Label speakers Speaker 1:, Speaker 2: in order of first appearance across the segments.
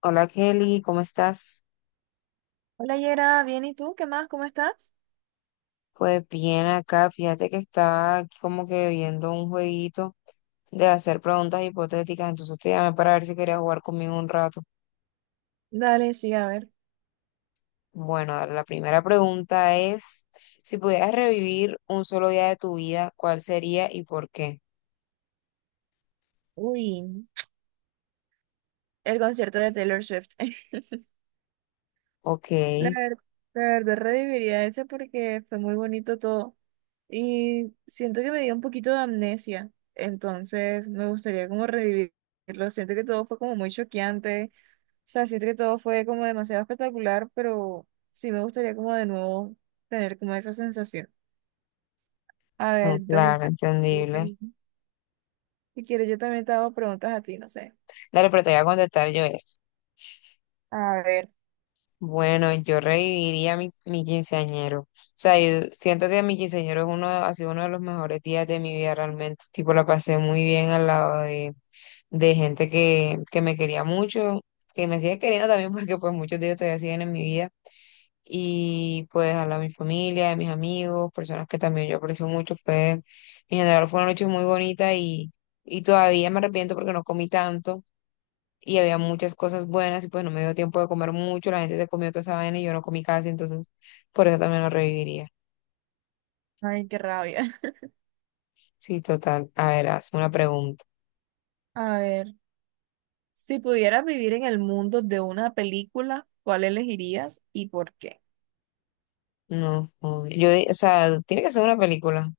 Speaker 1: Hola Kelly, ¿cómo estás?
Speaker 2: Hola Yera, bien, ¿y tú? ¿Qué más? ¿Cómo estás?
Speaker 1: Pues bien acá, fíjate que estaba aquí como que viendo un jueguito de hacer preguntas hipotéticas, entonces te llamé para ver si querías jugar conmigo un rato.
Speaker 2: Dale, sí, a ver.
Speaker 1: Bueno, a ver, la primera pregunta es, si pudieras revivir un solo día de tu vida, ¿cuál sería y por qué?
Speaker 2: Uy, el concierto de Taylor Swift.
Speaker 1: Ok,
Speaker 2: La ver- la verdad, reviviría ese porque fue muy bonito todo. Y siento que me dio un poquito de amnesia, entonces me gustaría como revivirlo. Siento que todo fue como muy choqueante, o sea, siento que todo fue como demasiado espectacular, pero sí me gustaría como de nuevo tener como esa sensación. A
Speaker 1: mm,
Speaker 2: ver, entonces
Speaker 1: claro,
Speaker 2: yo
Speaker 1: entendible.
Speaker 2: también- si quieres yo también te hago preguntas a ti, no sé.
Speaker 1: Dale, pero te voy a contestar yo esta.
Speaker 2: A ver.
Speaker 1: Bueno, yo reviviría mi quinceañero. O sea, yo siento que mi quinceañero es uno, ha sido uno de los mejores días de mi vida realmente. Tipo, la pasé muy bien al lado de gente que me quería mucho, que me sigue queriendo también porque pues muchos de ellos todavía siguen en mi vida. Y pues al lado de mi familia, de mis amigos, personas que también yo aprecio mucho. En general fue una noche muy bonita y todavía me arrepiento porque no comí tanto y había muchas cosas buenas y pues no me dio tiempo de comer mucho, la gente se comió toda esa vaina y yo no comí casi, entonces por eso también lo reviviría.
Speaker 2: Ay, qué rabia.
Speaker 1: Sí, total. A ver, hazme una pregunta.
Speaker 2: A ver, si pudieras vivir en el mundo de una película, ¿cuál elegirías y por qué?
Speaker 1: No, no, o sea, tiene que ser una película.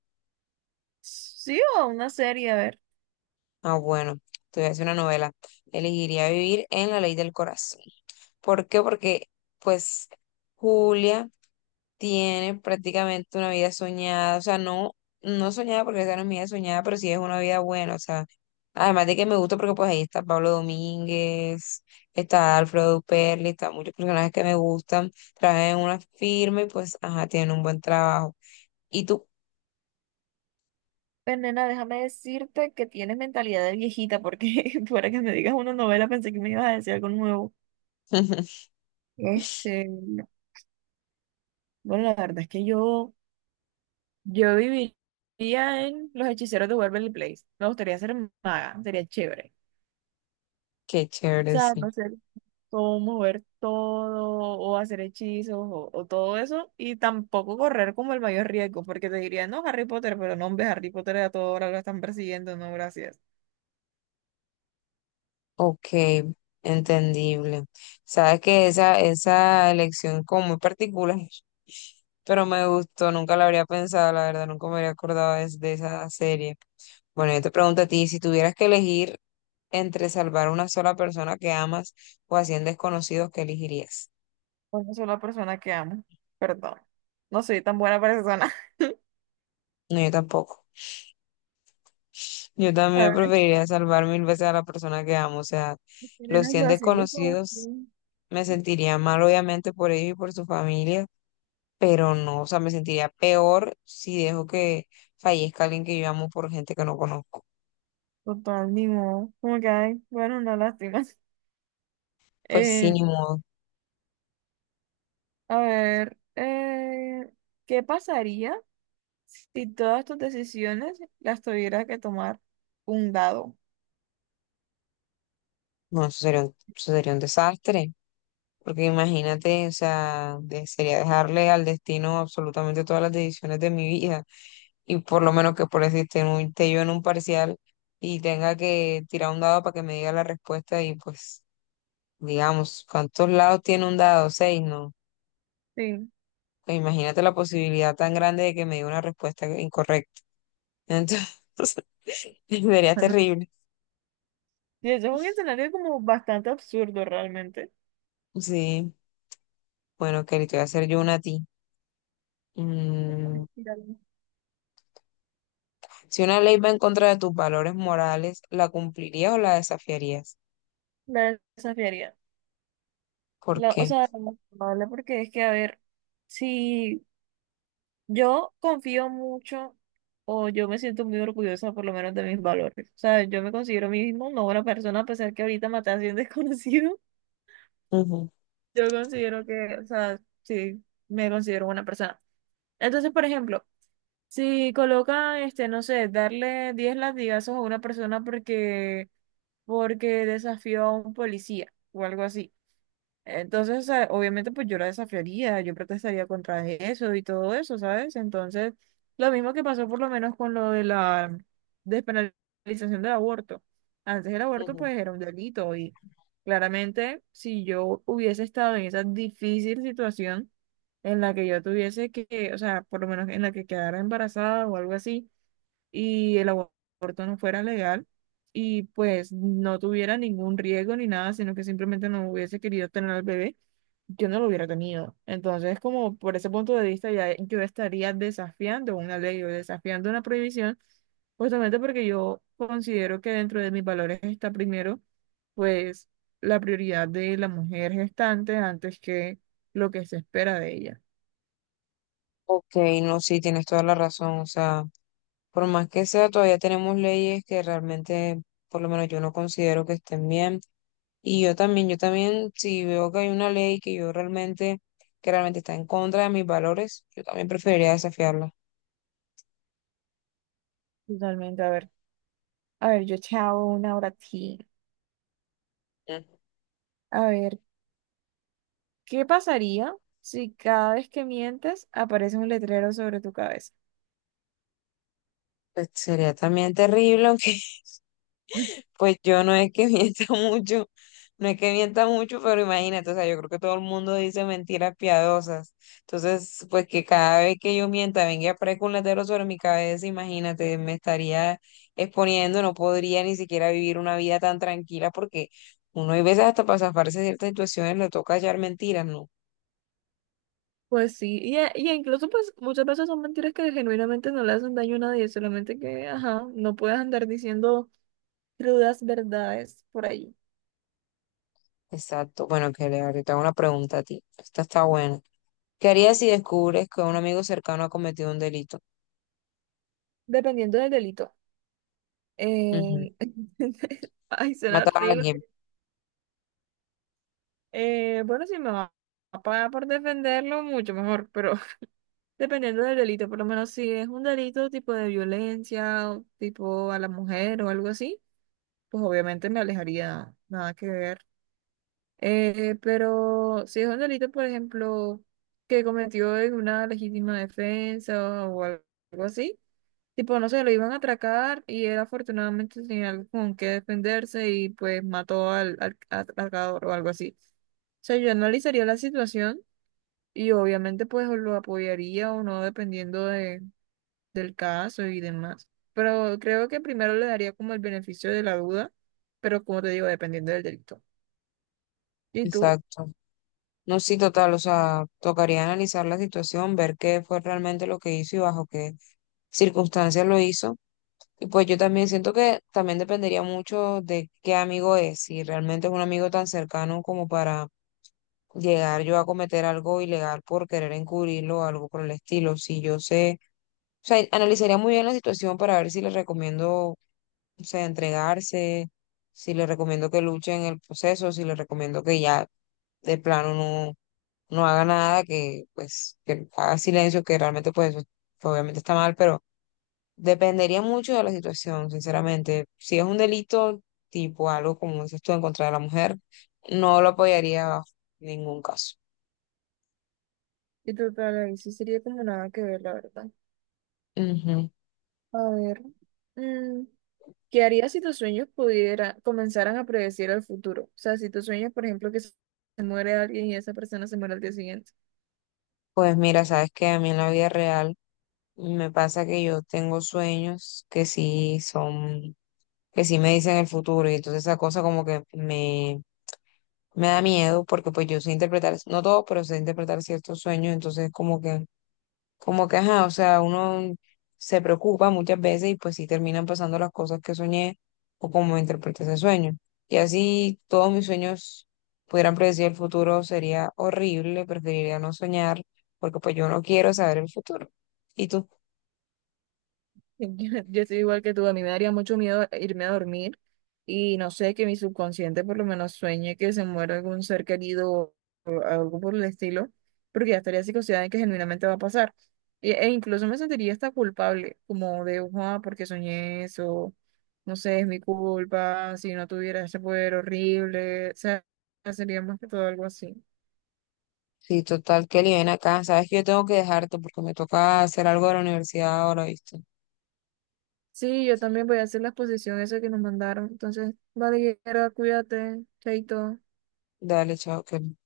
Speaker 2: Sí, o una serie, a ver.
Speaker 1: Ah, bueno, te voy a hacer una novela. Elegiría vivir en La Ley del Corazón. ¿Por qué? Porque pues Julia tiene prácticamente una vida soñada, o sea, no, no soñada porque esa no es mi vida soñada, pero sí es una vida buena, o sea, además de que me gusta porque pues ahí está Pablo Domínguez, está Alfredo Perli, está muchos personajes que me gustan, trabajan en una firma y pues, ajá, tienen un buen trabajo. ¿Y tú?
Speaker 2: Pues, nena, déjame decirte que tienes mentalidad de viejita, porque para que me digas una novela pensé que me ibas a decir algo nuevo. Este, bueno, la verdad es que yo viviría en Los Hechiceros de Waverly Place. Me gustaría ser maga, sería chévere.
Speaker 1: Qué
Speaker 2: O
Speaker 1: chévere,
Speaker 2: sea,
Speaker 1: sí.
Speaker 2: no sé, o mover todo, o hacer hechizos, o todo eso, y tampoco correr como el mayor riesgo, porque te diría, no, Harry Potter, pero no, hombre, Harry Potter a toda hora lo están persiguiendo, no, gracias.
Speaker 1: Ok, entendible. Sabes que esa elección como muy particular, pero me gustó, nunca la habría pensado, la verdad, nunca me habría acordado de esa serie. Bueno, yo te pregunto a ti, si tuvieras que elegir entre salvar a una sola persona que amas o a 100 desconocidos, ¿qué elegirías?
Speaker 2: Una sola persona que amo, perdón. No soy tan buena persona.
Speaker 1: No, yo tampoco. Yo
Speaker 2: La
Speaker 1: también
Speaker 2: verdad
Speaker 1: preferiría salvar mil veces a la persona que amo, o sea,
Speaker 2: es que era
Speaker 1: los
Speaker 2: una
Speaker 1: 100
Speaker 2: relación de
Speaker 1: desconocidos
Speaker 2: confusión.
Speaker 1: me sentiría mal obviamente por ellos y por su familia pero no, o sea, me sentiría peor si dejo que fallezca alguien que yo amo por gente que no conozco.
Speaker 2: Total, ni modo. Como que, ay, bueno, una lástima.
Speaker 1: Pues sí,
Speaker 2: Eh,
Speaker 1: ni modo.
Speaker 2: a ver, ¿qué pasaría si todas tus decisiones las tuviera que tomar un dado?
Speaker 1: No, eso sería un desastre, porque imagínate, o sea, de- sería dejarle al destino absolutamente todas las decisiones de mi vida, y por lo menos que por decirte, esté yo en un parcial y tenga que tirar un dado para que me diga la respuesta y pues, digamos, ¿cuántos lados tiene un dado? Seis, ¿no?
Speaker 2: Sí.
Speaker 1: Pues imagínate la posibilidad tan grande de que me dé una respuesta incorrecta. Entonces, sería terrible.
Speaker 2: Y eso es un escenario como bastante absurdo realmente.
Speaker 1: Sí, bueno, Kelly, te voy a hacer yo una a ti. Mm, Si una ley va en contra de tus valores morales, ¿la cumplirías o la desafiarías?
Speaker 2: La desafiaría.
Speaker 1: ¿Por
Speaker 2: La- o
Speaker 1: qué?
Speaker 2: sea, lo más probable, porque es que, a ver, si yo confío mucho o yo me siento muy orgullosa por lo menos de mis valores. O sea, yo me considero a mí mismo una buena persona a pesar que ahorita maté a 100 desconocidos.
Speaker 1: Ujú,
Speaker 2: Yo considero que, o sea, sí, me considero buena persona. Entonces, por ejemplo, si coloca, este, no sé, darle 10 latigazos a una persona porque desafió a un policía o algo así. Entonces, o sea, obviamente, pues yo la desafiaría, yo protestaría contra eso y todo eso, ¿sabes? Entonces, lo mismo que pasó por lo menos con lo de la despenalización del aborto. Antes el aborto,
Speaker 1: ujú.
Speaker 2: pues, era un delito y claramente, si yo hubiese estado en esa difícil situación en la que yo tuviese que, o sea, por lo menos en la que quedara embarazada o algo así y el aborto no fuera legal y pues no tuviera ningún riesgo ni nada, sino que simplemente no hubiese querido tener al bebé, yo no lo hubiera tenido. Entonces, como por ese punto de vista, ya yo estaría desafiando una ley o desafiando una prohibición, justamente porque yo considero que dentro de mis valores está primero, pues, la prioridad de la mujer gestante antes que lo que se espera de ella.
Speaker 1: Ok, no, sí, tienes toda la razón. O sea, por más que sea, todavía tenemos leyes que realmente, por lo menos yo no considero que estén bien. Y yo también, si veo que hay una ley que yo realmente, que realmente está en contra de mis valores, yo también preferiría desafiarla.
Speaker 2: Totalmente, a ver. A ver, yo te hago una hora a ti. A ver, ¿qué pasaría si cada vez que mientes aparece un letrero sobre tu cabeza?
Speaker 1: Pues, sería también terrible, aunque pues yo no es que mienta mucho, no es que mienta mucho, pero imagínate, o sea, yo creo que todo el mundo dice mentiras piadosas. Entonces, pues que cada vez que yo mienta venga a aparezca un letrero sobre mi cabeza, imagínate, me estaría exponiendo, no podría ni siquiera vivir una vida tan tranquila porque uno hay veces hasta para zafarse de ciertas situaciones le toca hallar mentiras, ¿no?
Speaker 2: Pues sí, y incluso pues muchas veces son mentiras que genuinamente no le hacen daño a nadie, solamente que, ajá, no puedes andar diciendo crudas verdades por ahí,
Speaker 1: Exacto. Bueno, que le ahorita hago una pregunta a ti. Esta está buena. ¿Qué harías si descubres que un amigo cercano ha cometido un delito?
Speaker 2: dependiendo del delito.
Speaker 1: Ujú.
Speaker 2: Eh, Ay, será
Speaker 1: Matar a
Speaker 2: horrible.
Speaker 1: alguien,
Speaker 2: Bueno, si me va a pagar por defenderlo, mucho mejor, pero dependiendo del delito, por lo menos si es un delito tipo de violencia, o tipo a la mujer o algo así. Pues obviamente me alejaría, nada que ver. Pero si es un delito, por ejemplo, que cometió en una legítima defensa o algo así, tipo, no sé, lo iban a atracar y él afortunadamente tenía algo con qué defenderse y pues mató al, al atracador o algo así. O sea, yo analizaría la situación y obviamente pues o lo apoyaría o no dependiendo de, del caso y demás. Pero creo que primero le daría como el beneficio de la duda, pero como te digo, dependiendo del delito. ¿Y tú?
Speaker 1: exacto. No, sí, total, o sea, tocaría analizar la situación, ver qué fue realmente lo que hizo y bajo qué circunstancias lo hizo. Y pues yo también siento que también dependería mucho de qué amigo es, si realmente es un amigo tan cercano como para llegar yo a cometer algo ilegal por querer encubrirlo o algo por el estilo. Si yo sé, o sea, analizaría muy bien la situación para ver si le recomiendo, o sea, entregarse, si le recomiendo que luche en el proceso, si le recomiendo que ya de plano no, no haga nada, que pues que haga silencio, que realmente pues eso obviamente está mal, pero dependería mucho de la situación, sinceramente. Si es un delito tipo algo como dices tú en contra de la mujer, no lo apoyaría bajo ningún caso.
Speaker 2: ¿Y tú para ahí? Sí sería como nada que ver, la verdad.
Speaker 1: Ujú.
Speaker 2: A ver, mm, ¿qué harías si tus sueños pudiera, comenzaran a predecir el futuro? O sea, si tus sueños, por ejemplo, que se muere alguien y esa persona se muere al día siguiente.
Speaker 1: Pues mira, sabes que a mí en la vida real me pasa que yo tengo sueños que sí son, que sí me dicen el futuro y entonces esa cosa como que me da miedo porque pues yo sé interpretar, no todo, pero sé interpretar ciertos sueños, entonces como que, ajá, o sea, uno se preocupa muchas veces y pues sí terminan pasando las cosas que soñé o como interpreté ese sueño. Y así todos mis sueños pudieran predecir el futuro sería horrible, preferiría no soñar porque pues yo no quiero saber el futuro. ¿Y tú?
Speaker 2: Yo soy igual que tú, a mí me daría mucho miedo irme a dormir y no sé, que mi subconsciente por lo menos sueñe que se muera algún ser querido o algo por el estilo, porque ya estaría psicoseada en que genuinamente va a pasar. E incluso me sentiría hasta culpable, como de, ah, porque soñé eso, no sé, es mi culpa, si no tuviera ese poder horrible, o sea, sería más que todo algo así.
Speaker 1: Sí, total, Kelly, ven acá, sabes que yo tengo que dejarte porque me toca hacer algo de la universidad ahora, ¿viste?
Speaker 2: Sí, yo también voy a hacer la exposición esa que nos mandaron, entonces, vale, Yera, cuídate, chaito.
Speaker 1: Dale, chao, Kelly.